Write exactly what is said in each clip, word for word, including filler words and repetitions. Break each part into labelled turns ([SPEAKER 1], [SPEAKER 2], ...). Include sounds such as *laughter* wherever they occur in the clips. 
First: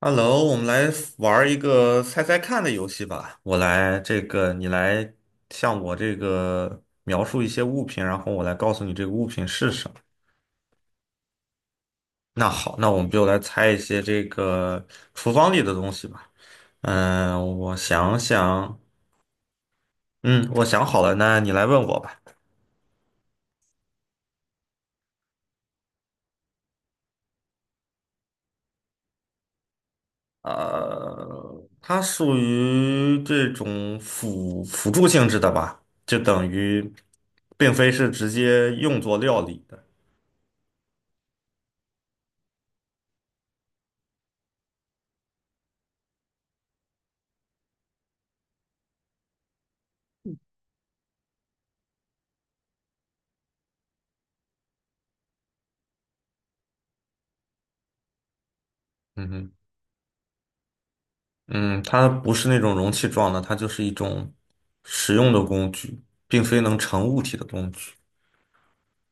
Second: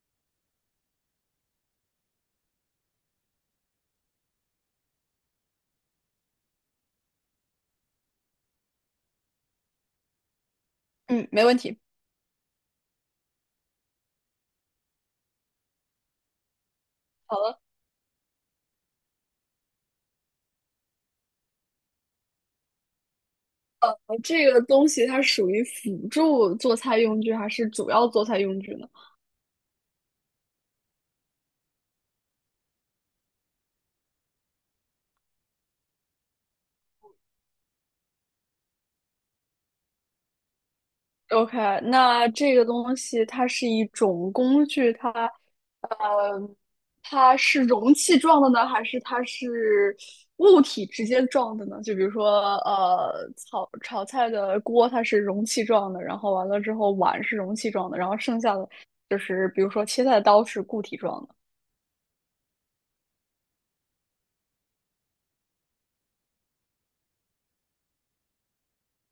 [SPEAKER 1] Hello,我们来玩儿一个猜猜看的游戏吧。我来这个，你来向我这个描述一些物品，然后我来告诉你这个物品是什么。
[SPEAKER 2] 嗯，没问题。
[SPEAKER 1] 那好，那我们就来猜一些这个厨房里的东西吧。
[SPEAKER 2] 好
[SPEAKER 1] 嗯，
[SPEAKER 2] 了，
[SPEAKER 1] 我想想，嗯，我想好了，那你来问我吧。
[SPEAKER 2] 呃，这个东西它属于辅助做菜用具还是主要做菜用具呢
[SPEAKER 1] 呃，它属于这种辅辅助性质的吧，就等于并非是直接用作料理的。
[SPEAKER 2] ？OK，那这个东西它是一种工具，它，呃，它是容器状的呢，还是它是物体直接状的呢？就比如说，呃，炒炒菜的锅它是容器状的，然后完了之后碗是容器状的，然后剩下的就
[SPEAKER 1] 嗯
[SPEAKER 2] 是
[SPEAKER 1] 哼。
[SPEAKER 2] 比如说切菜的刀是固体状的。
[SPEAKER 1] 嗯，它不是那种容器状的，它就是一种实用的工具，并非能成物体的工具。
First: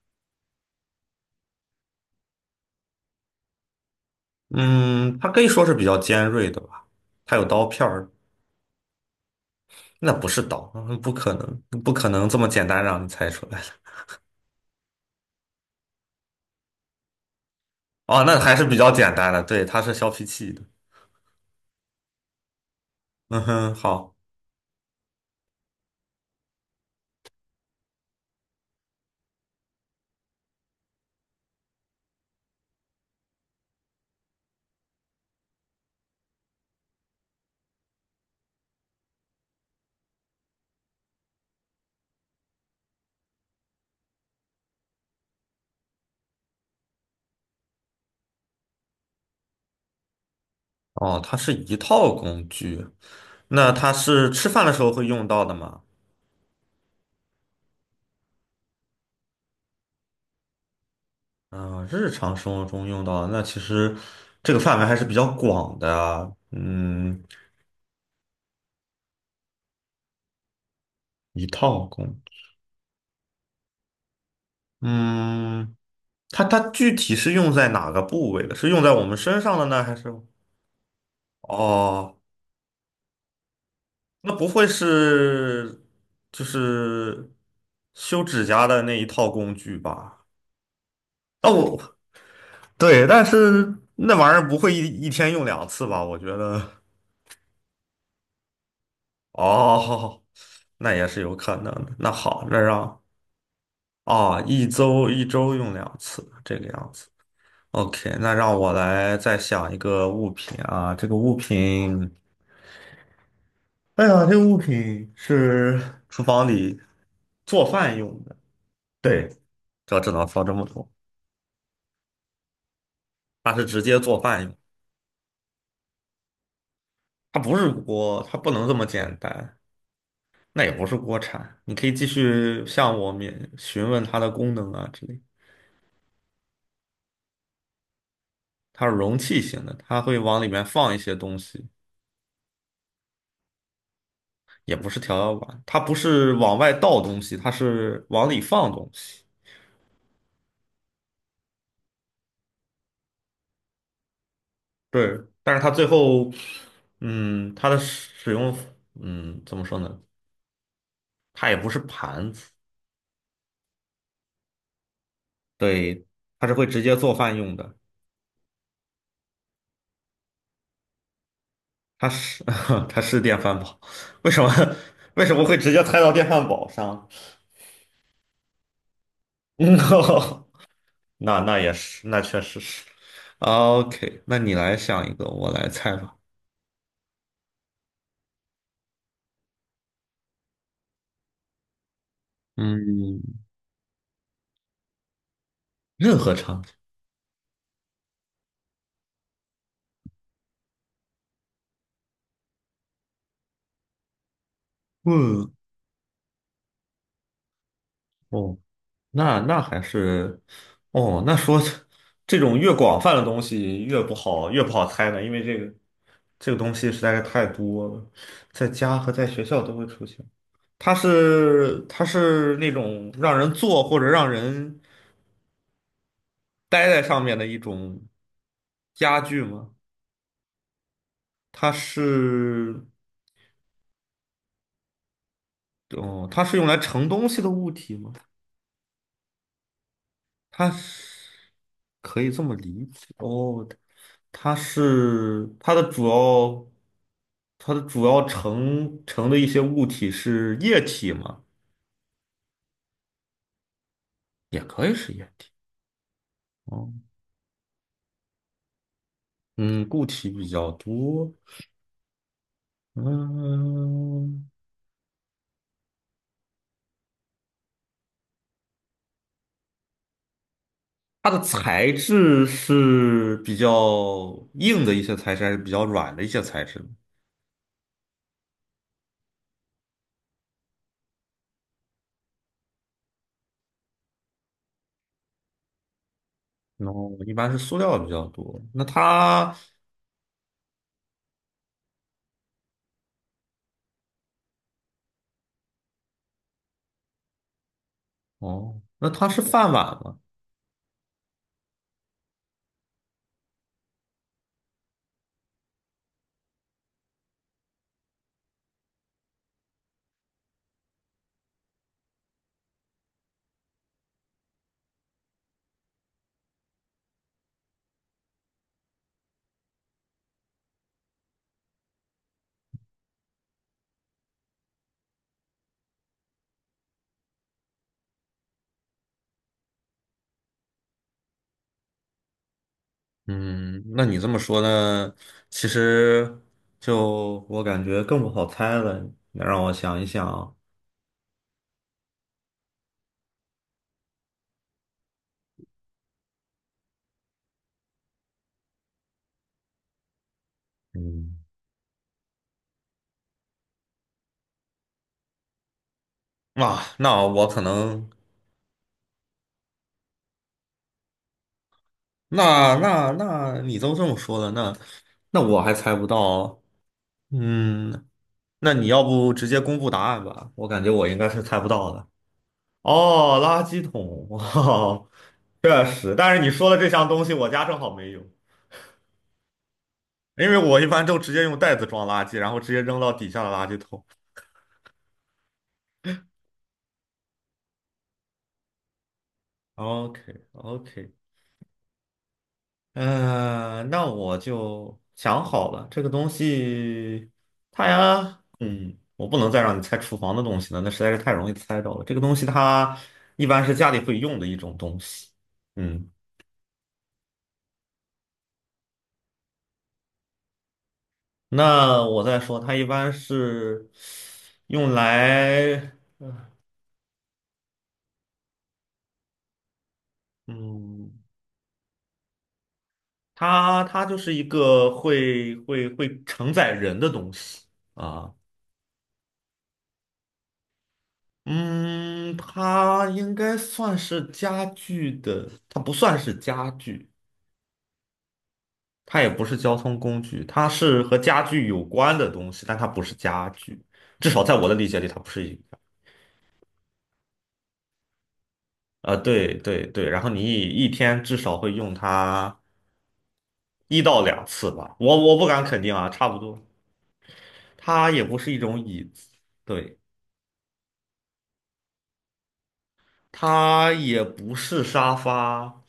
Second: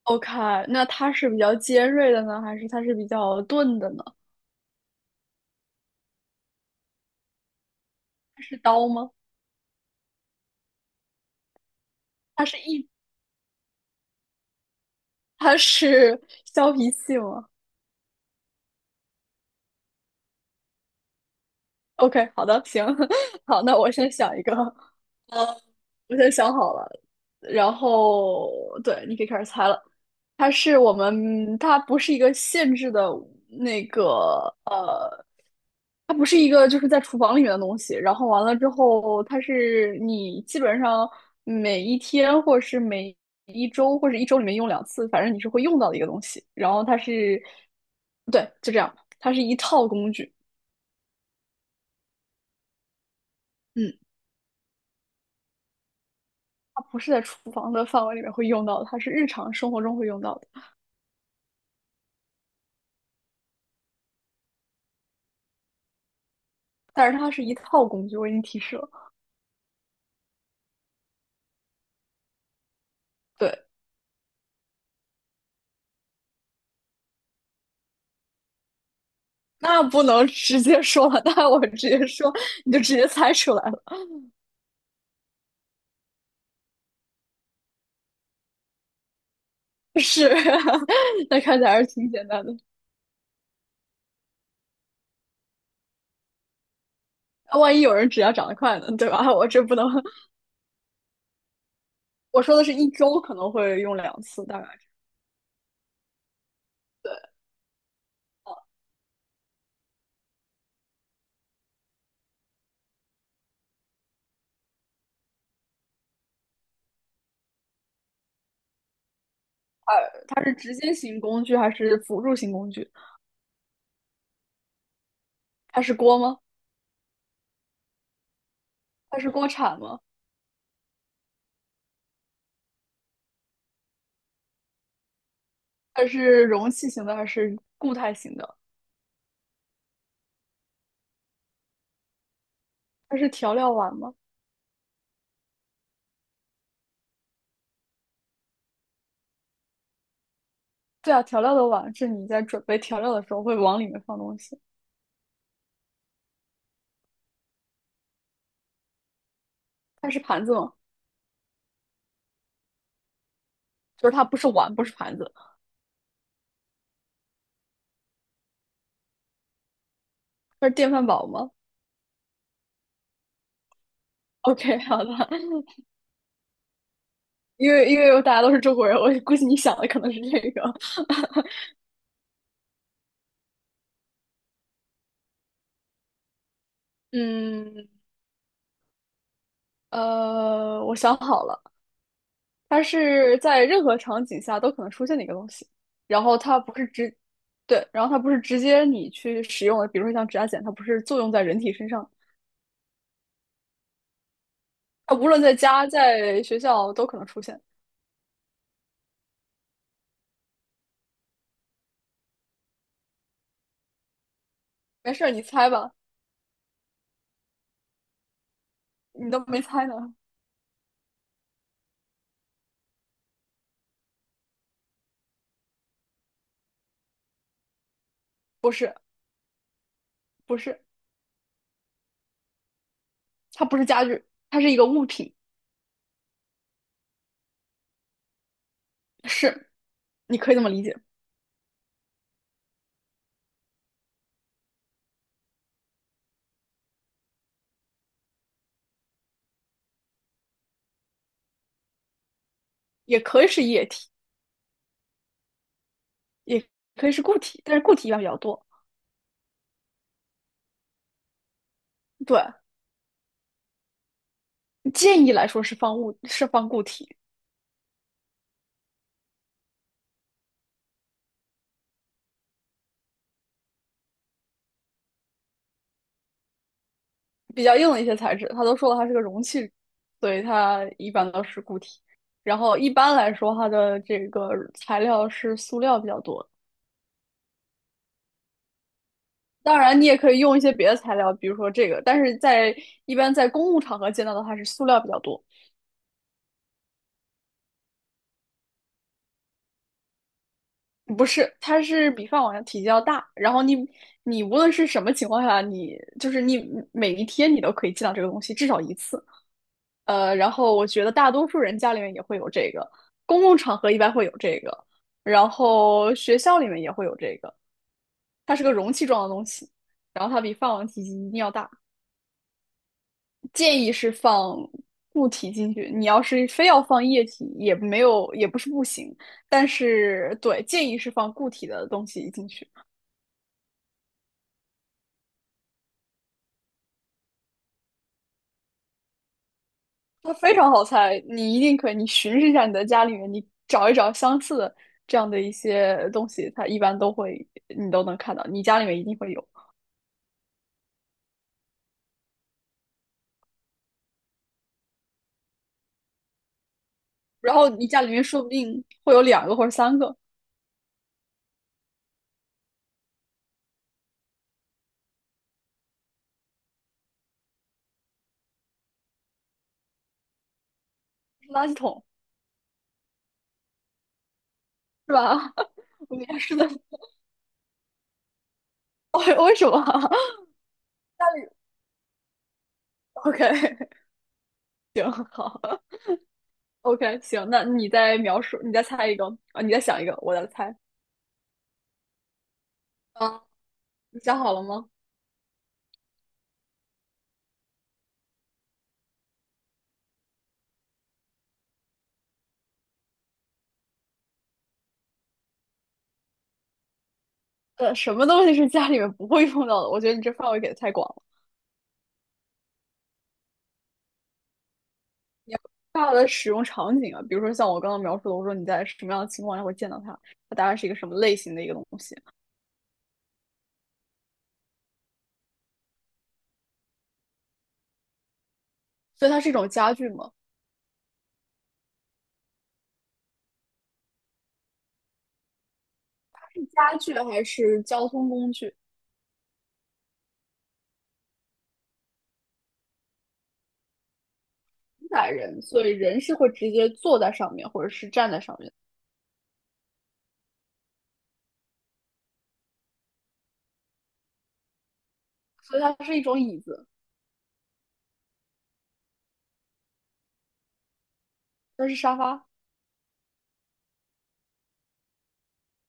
[SPEAKER 2] OK,那它是比较尖锐的呢，还是它是比较钝的呢？
[SPEAKER 1] 嗯，它可以说是比较尖锐的吧，它有刀片儿，
[SPEAKER 2] 它是刀吗？
[SPEAKER 1] 那不是刀，嗯不可能，不可能这
[SPEAKER 2] 它
[SPEAKER 1] 么
[SPEAKER 2] 是
[SPEAKER 1] 简单
[SPEAKER 2] 一，
[SPEAKER 1] 让你猜出来的。
[SPEAKER 2] 它是 *laughs* 削皮器吗
[SPEAKER 1] 哦，那还是比较简单的，对，它是削皮器的。
[SPEAKER 2] ？OK,好的，行，
[SPEAKER 1] 嗯
[SPEAKER 2] *laughs* 好，
[SPEAKER 1] 哼，
[SPEAKER 2] 那我先
[SPEAKER 1] 好。
[SPEAKER 2] 想一个。我先想好了，然后对，你可以开始猜了。它是我们，它不是一个限制的那个呃，它不是一个就是在厨房里面的东西。然后完了之后，它是你基本上每一天或者是每一周或者一周里面用两次，反正你是会用到的一个东西。然后它是，对，就这样，它是一套工具。
[SPEAKER 1] 哦，它是一套工具，那它
[SPEAKER 2] 嗯，
[SPEAKER 1] 是吃饭的时候会用到的吗？
[SPEAKER 2] 它不是在厨房的范围里面会用到的，它是日常生活中会用到的。
[SPEAKER 1] 嗯，日常生活中用到的那其实这个范围还是比较广的啊
[SPEAKER 2] 但是
[SPEAKER 1] 嗯，
[SPEAKER 2] 它是一套工具，我已经提示了。
[SPEAKER 1] 一套功，
[SPEAKER 2] 对，
[SPEAKER 1] 嗯，它它具体是用在哪个部位的？是用在我们身上的呢，
[SPEAKER 2] 那
[SPEAKER 1] 还
[SPEAKER 2] 不
[SPEAKER 1] 是？
[SPEAKER 2] 能直接说了，那我直接
[SPEAKER 1] 哦，
[SPEAKER 2] 说，你就直接猜出来了。
[SPEAKER 1] 那不会是就是修指甲的那一套工具吧？
[SPEAKER 2] 是，*laughs* 那看起来还是
[SPEAKER 1] 哦，
[SPEAKER 2] 挺简单的。
[SPEAKER 1] 对，但是那玩意儿不会一一天用两次吧？我觉得，
[SPEAKER 2] 万一有人指甲长得快呢，对吧？*laughs* 我这不能，
[SPEAKER 1] 哦，*laughs* 那也是有可能的。那
[SPEAKER 2] 我
[SPEAKER 1] 好，
[SPEAKER 2] 说
[SPEAKER 1] 那
[SPEAKER 2] 的是一
[SPEAKER 1] 让
[SPEAKER 2] 周可能会用两
[SPEAKER 1] 啊，
[SPEAKER 2] 次，大
[SPEAKER 1] 一
[SPEAKER 2] 概
[SPEAKER 1] 周一周用两次，这个样子。
[SPEAKER 2] 对，
[SPEAKER 1] OK,那让我来再想一个物品啊，这个物品，哎呀，这个物品是厨房里做饭用的，对，这只能
[SPEAKER 2] 它
[SPEAKER 1] 放
[SPEAKER 2] 是
[SPEAKER 1] 这么
[SPEAKER 2] 直
[SPEAKER 1] 多。
[SPEAKER 2] 接型工具还是辅助型工具？
[SPEAKER 1] 它是直接做饭用，
[SPEAKER 2] 它是锅吗？
[SPEAKER 1] 它不是锅，它不能这么简
[SPEAKER 2] 它是锅
[SPEAKER 1] 单，
[SPEAKER 2] 铲吗？
[SPEAKER 1] 那也不是锅铲。你可以继续向我们询问它的功能啊之类。
[SPEAKER 2] 它是容器型的还是固态型的？
[SPEAKER 1] 它是容器型的，它会往里面放一些东西，
[SPEAKER 2] 它是调料碗吗？
[SPEAKER 1] 也不是调料碗，它不是往外倒东西，它是往里放东西。
[SPEAKER 2] 对啊，调料的碗是你在准备调料的时候会往里面放东西。
[SPEAKER 1] 对，但是它最后，嗯，它的使用，嗯，怎么说呢？
[SPEAKER 2] 它是盘子吗？
[SPEAKER 1] 它也不是盘子，
[SPEAKER 2] 就是它不是碗，不是盘子，
[SPEAKER 1] 对，它是会直接做饭用的。
[SPEAKER 2] 它是电饭煲吗
[SPEAKER 1] 它是 *laughs* 它是电饭煲，为什么
[SPEAKER 2] ？OK,*laughs* 好
[SPEAKER 1] *laughs* 为
[SPEAKER 2] 的，
[SPEAKER 1] 什么会直接猜到电饭煲上？*laughs*
[SPEAKER 2] 因为因为大家都是中国人，我估计你
[SPEAKER 1] 嗯，
[SPEAKER 2] 想的可能是这个。
[SPEAKER 1] 那那也是，那确实是。OK,那你来想一个，我来猜吧。
[SPEAKER 2] 嗯，呃，我想好了，它
[SPEAKER 1] 嗯，
[SPEAKER 2] 是在任何场景下都可能出现的一个东西，
[SPEAKER 1] 任
[SPEAKER 2] 然
[SPEAKER 1] 何
[SPEAKER 2] 后它
[SPEAKER 1] 场景。
[SPEAKER 2] 不是直，对，然后它不是直接你去使用的，比如说像指甲剪，它不是作用在人体身上，它无论
[SPEAKER 1] 嗯，
[SPEAKER 2] 在家在学校都可能出现。
[SPEAKER 1] 哦，那那还是，哦，那说这种越广泛的东西越不好，越不好猜
[SPEAKER 2] 没
[SPEAKER 1] 呢，
[SPEAKER 2] 事
[SPEAKER 1] 因
[SPEAKER 2] 你
[SPEAKER 1] 为这
[SPEAKER 2] 猜
[SPEAKER 1] 个
[SPEAKER 2] 吧，
[SPEAKER 1] 这个东西实在是太多了，在家和在
[SPEAKER 2] 你都
[SPEAKER 1] 学
[SPEAKER 2] 没
[SPEAKER 1] 校都会
[SPEAKER 2] 猜
[SPEAKER 1] 出
[SPEAKER 2] 呢，
[SPEAKER 1] 现。它是它是那种让人坐或者让人待在上面的一种
[SPEAKER 2] 不是，
[SPEAKER 1] 家具吗？
[SPEAKER 2] 不是，
[SPEAKER 1] 它是，
[SPEAKER 2] 它不是家具，它是一个物品，
[SPEAKER 1] 哦，它是用来盛东西的物体吗？
[SPEAKER 2] 是，你可以这么
[SPEAKER 1] 它
[SPEAKER 2] 理解。
[SPEAKER 1] 是可以这么理解哦，它是它的主要它的主要成成的一些物体是液体吗？
[SPEAKER 2] 也可以是液体，
[SPEAKER 1] 也可以是液体
[SPEAKER 2] 也
[SPEAKER 1] 哦，
[SPEAKER 2] 可以是固体，但是固体一般比较多。
[SPEAKER 1] 嗯，固体比较多，
[SPEAKER 2] 对，
[SPEAKER 1] 嗯，
[SPEAKER 2] 建议来说是放物，是放固体，
[SPEAKER 1] 它的材质是比较硬的一些材质，还是比较软的一些材质呢？
[SPEAKER 2] 比较硬的一些材质，它都说了它是个容器，所以它一般都是固体。然后一般来说，它的这个材料是塑料比较多。
[SPEAKER 1] 然后一般是塑料比较多，那它
[SPEAKER 2] 当然，你也可以用一些别的材料，比如说这个，但是在一般在公共场合见到的话，它是塑料比较多。
[SPEAKER 1] 哦，那它是饭碗吗？
[SPEAKER 2] 不是，它是比饭碗的体积要大，然后你你无论是什么情况下，你就是你每一天你都可以见到这个东西至少一次。呃，然后我觉得大多数人家里面也会有这个，公共场合一般会有这个，然后学校里面也会有这个。它是个容器状的东西，然后它比饭碗体积一定要大。建议是放固体进去，你要是非要放液体，也没有，也不是不行。但是对，建议是放固体的东西进去。
[SPEAKER 1] 嗯，那你这么说呢？其实就我感觉更不好猜了。你让我想一
[SPEAKER 2] 它非
[SPEAKER 1] 想，
[SPEAKER 2] 常好猜，你一定可以，你巡视一下你的家里面，你找一找相似的这样的一些东西，它一般都会，你都能看到，你家里面一定会有。
[SPEAKER 1] 嗯，啊，那我
[SPEAKER 2] 然
[SPEAKER 1] 可
[SPEAKER 2] 后你家
[SPEAKER 1] 能，
[SPEAKER 2] 里面说不定会有两个或者三个
[SPEAKER 1] 那那那你都这么说了，那那我还猜不到。嗯，那你要不直接公布答案吧？我感觉我应该是猜不
[SPEAKER 2] 垃圾
[SPEAKER 1] 到
[SPEAKER 2] 桶，
[SPEAKER 1] 的。哦，垃圾桶，哦，
[SPEAKER 2] 是吧？
[SPEAKER 1] 确
[SPEAKER 2] *laughs*
[SPEAKER 1] 实。
[SPEAKER 2] 我
[SPEAKER 1] 但
[SPEAKER 2] 们
[SPEAKER 1] 是你
[SPEAKER 2] 是的。
[SPEAKER 1] 说的这项东西，我家正好没有，
[SPEAKER 2] 哦，为什么？OK
[SPEAKER 1] 因为我一般都
[SPEAKER 2] *laughs* 家
[SPEAKER 1] 直接
[SPEAKER 2] 里
[SPEAKER 1] 用袋子装垃圾，然后直接扔到底下的垃圾
[SPEAKER 2] OK,
[SPEAKER 1] 桶。
[SPEAKER 2] *laughs* OK,行，那你再描述，你再猜一个啊，你再想一个，
[SPEAKER 1] OK
[SPEAKER 2] 我再猜。
[SPEAKER 1] OK,
[SPEAKER 2] 啊，
[SPEAKER 1] 嗯、呃那
[SPEAKER 2] 你
[SPEAKER 1] 我
[SPEAKER 2] 想好了吗？
[SPEAKER 1] 就想好了，这个东西，它呀，嗯，我不能再让你猜厨房的东西了，那实在是太容易猜到了。这个东西它一般是家里会用的一种东西。嗯，
[SPEAKER 2] 呃，什么东西是家里面不会用到的？我觉得你这范围给的太广
[SPEAKER 1] 那我再说，它一般是用来，
[SPEAKER 2] 大的使用场景啊，比如说像我刚刚描述的，我说你在什么样的情况下会见到它，它大概是一个什
[SPEAKER 1] 嗯，
[SPEAKER 2] 么类型的一个东西，
[SPEAKER 1] 它它就是一个会会会承载人的东西啊。
[SPEAKER 2] 所以它是一种家具嘛，
[SPEAKER 1] 嗯，它应该算是家具的，它不算是家
[SPEAKER 2] 家
[SPEAKER 1] 具，
[SPEAKER 2] 具还是交通工具，
[SPEAKER 1] 它也不是交通工具，它是和家具有关的东西，但它不是家具，至少在我的理解里，
[SPEAKER 2] 承
[SPEAKER 1] 它不
[SPEAKER 2] 载
[SPEAKER 1] 是一
[SPEAKER 2] 人，
[SPEAKER 1] 个。
[SPEAKER 2] 所以人是会直接坐在上面或者是站在上面，
[SPEAKER 1] 呃，对对对，然后你一天至少会用它一到两次吧，我我不敢
[SPEAKER 2] 所
[SPEAKER 1] 肯
[SPEAKER 2] 以它
[SPEAKER 1] 定啊，
[SPEAKER 2] 是一
[SPEAKER 1] 差不
[SPEAKER 2] 种椅
[SPEAKER 1] 多。
[SPEAKER 2] 子，
[SPEAKER 1] 它也不是一种椅子，对，
[SPEAKER 2] 它是沙发。
[SPEAKER 1] 它也不是沙发，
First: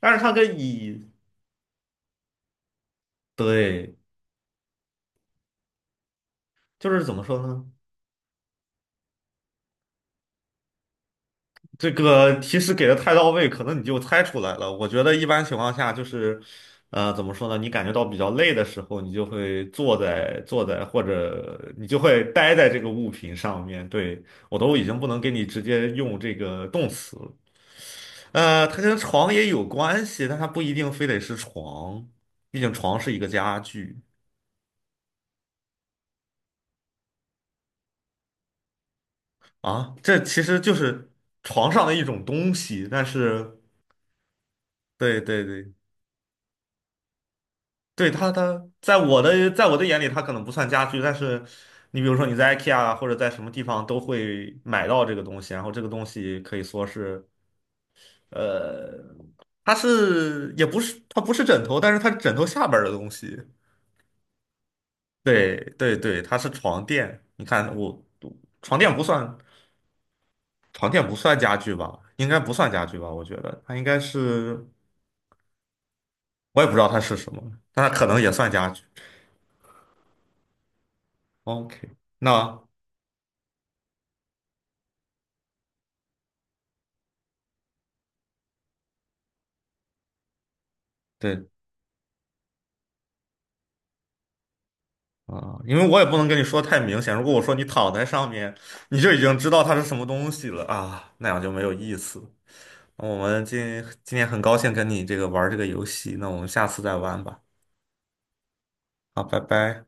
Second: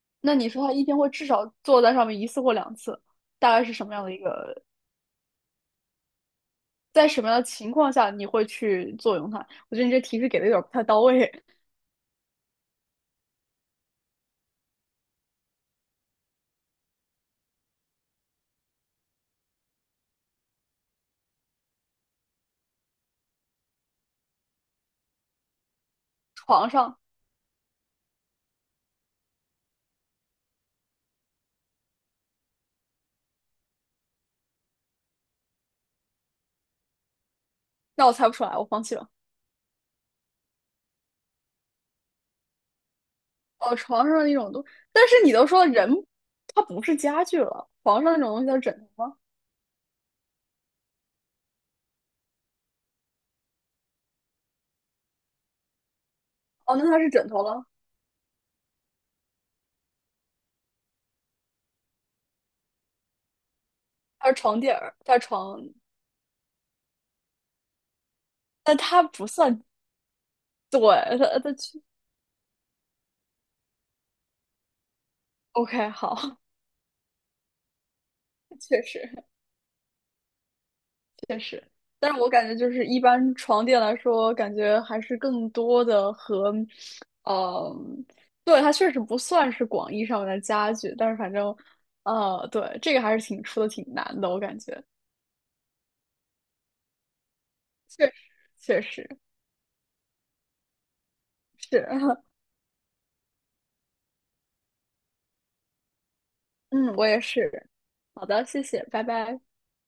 [SPEAKER 1] 但是它
[SPEAKER 2] 那你
[SPEAKER 1] 跟
[SPEAKER 2] 说它一天
[SPEAKER 1] 椅，
[SPEAKER 2] 会至少坐在上面一次或两次，大概是什么
[SPEAKER 1] 对，
[SPEAKER 2] 样的一个，
[SPEAKER 1] 就是
[SPEAKER 2] 在
[SPEAKER 1] 怎
[SPEAKER 2] 什
[SPEAKER 1] 么
[SPEAKER 2] 么
[SPEAKER 1] 说
[SPEAKER 2] 样的
[SPEAKER 1] 呢？
[SPEAKER 2] 情况下你会去作用它？我觉得你这提示给的有点不太到位，
[SPEAKER 1] 这个提示给的太到位，可能你就猜出来了。我觉得一般情况下就是，呃，怎么说呢？你感觉到比较累的时候，你就会坐在坐在，或者你就会待在这个物品上面。对，我都已经不能给你直接用这
[SPEAKER 2] *laughs*
[SPEAKER 1] 个
[SPEAKER 2] 床
[SPEAKER 1] 动
[SPEAKER 2] 上，
[SPEAKER 1] 词了呃，它跟床也有关系，但它不一定非得是床，毕竟床是一个家具
[SPEAKER 2] 那我猜不出来，我放弃了。
[SPEAKER 1] 啊。这其实就是床上的一种东西，但是
[SPEAKER 2] 哦，床上那种东，但是
[SPEAKER 1] 对
[SPEAKER 2] 你
[SPEAKER 1] 对
[SPEAKER 2] 都说
[SPEAKER 1] 对。
[SPEAKER 2] 人，它不是家具了，床
[SPEAKER 1] 对
[SPEAKER 2] 上那种
[SPEAKER 1] 它，
[SPEAKER 2] 东西叫
[SPEAKER 1] 它
[SPEAKER 2] 枕
[SPEAKER 1] 在
[SPEAKER 2] 头吗？
[SPEAKER 1] 我的在我的眼里，它可能不算家具，但是你比如说你在 I K E A 啊或者在什么地方都会买到这个东西，然后这个东西可以
[SPEAKER 2] 哦，
[SPEAKER 1] 说
[SPEAKER 2] 那它是
[SPEAKER 1] 是，
[SPEAKER 2] 枕头了，
[SPEAKER 1] 呃，它是也不是它不是枕头，但是它是枕头下边儿的东西。
[SPEAKER 2] 它是床垫儿，它是
[SPEAKER 1] 对
[SPEAKER 2] 床，
[SPEAKER 1] 对对，它是床垫。你看我
[SPEAKER 2] 但
[SPEAKER 1] 床垫不
[SPEAKER 2] 它不
[SPEAKER 1] 算
[SPEAKER 2] 算，对，
[SPEAKER 1] 床垫不算
[SPEAKER 2] 它它
[SPEAKER 1] 家具
[SPEAKER 2] 去
[SPEAKER 1] 吧？应该不算家具吧？我觉得它应该是，
[SPEAKER 2] ，OK,好，
[SPEAKER 1] 我也不知道它是什么，但它可能也算
[SPEAKER 2] *laughs*
[SPEAKER 1] 家
[SPEAKER 2] 确
[SPEAKER 1] 具。
[SPEAKER 2] 实确实，
[SPEAKER 1] OK,
[SPEAKER 2] 但是我感觉
[SPEAKER 1] 那。
[SPEAKER 2] 就是一般床垫来说，感觉还是更多的和，嗯，对，它确实不算是广义上面的家具，但是反
[SPEAKER 1] 对。
[SPEAKER 2] 正，呃，对，这个还是挺出的挺难的，我感觉，
[SPEAKER 1] 啊，因为我也不能跟你说太明显。如果我说你躺在
[SPEAKER 2] 确实
[SPEAKER 1] 上面，
[SPEAKER 2] 确
[SPEAKER 1] 你就已
[SPEAKER 2] 实
[SPEAKER 1] 经知道它是什么东西了啊，那样就没有
[SPEAKER 2] 是。
[SPEAKER 1] 意
[SPEAKER 2] *laughs*
[SPEAKER 1] 思。那我们今今天很高兴跟你这个玩儿这个游戏，那我们下次
[SPEAKER 2] 嗯，
[SPEAKER 1] 再
[SPEAKER 2] 我也
[SPEAKER 1] 玩吧。
[SPEAKER 2] 是。好的，谢谢，拜
[SPEAKER 1] 好，拜
[SPEAKER 2] 拜。
[SPEAKER 1] 拜。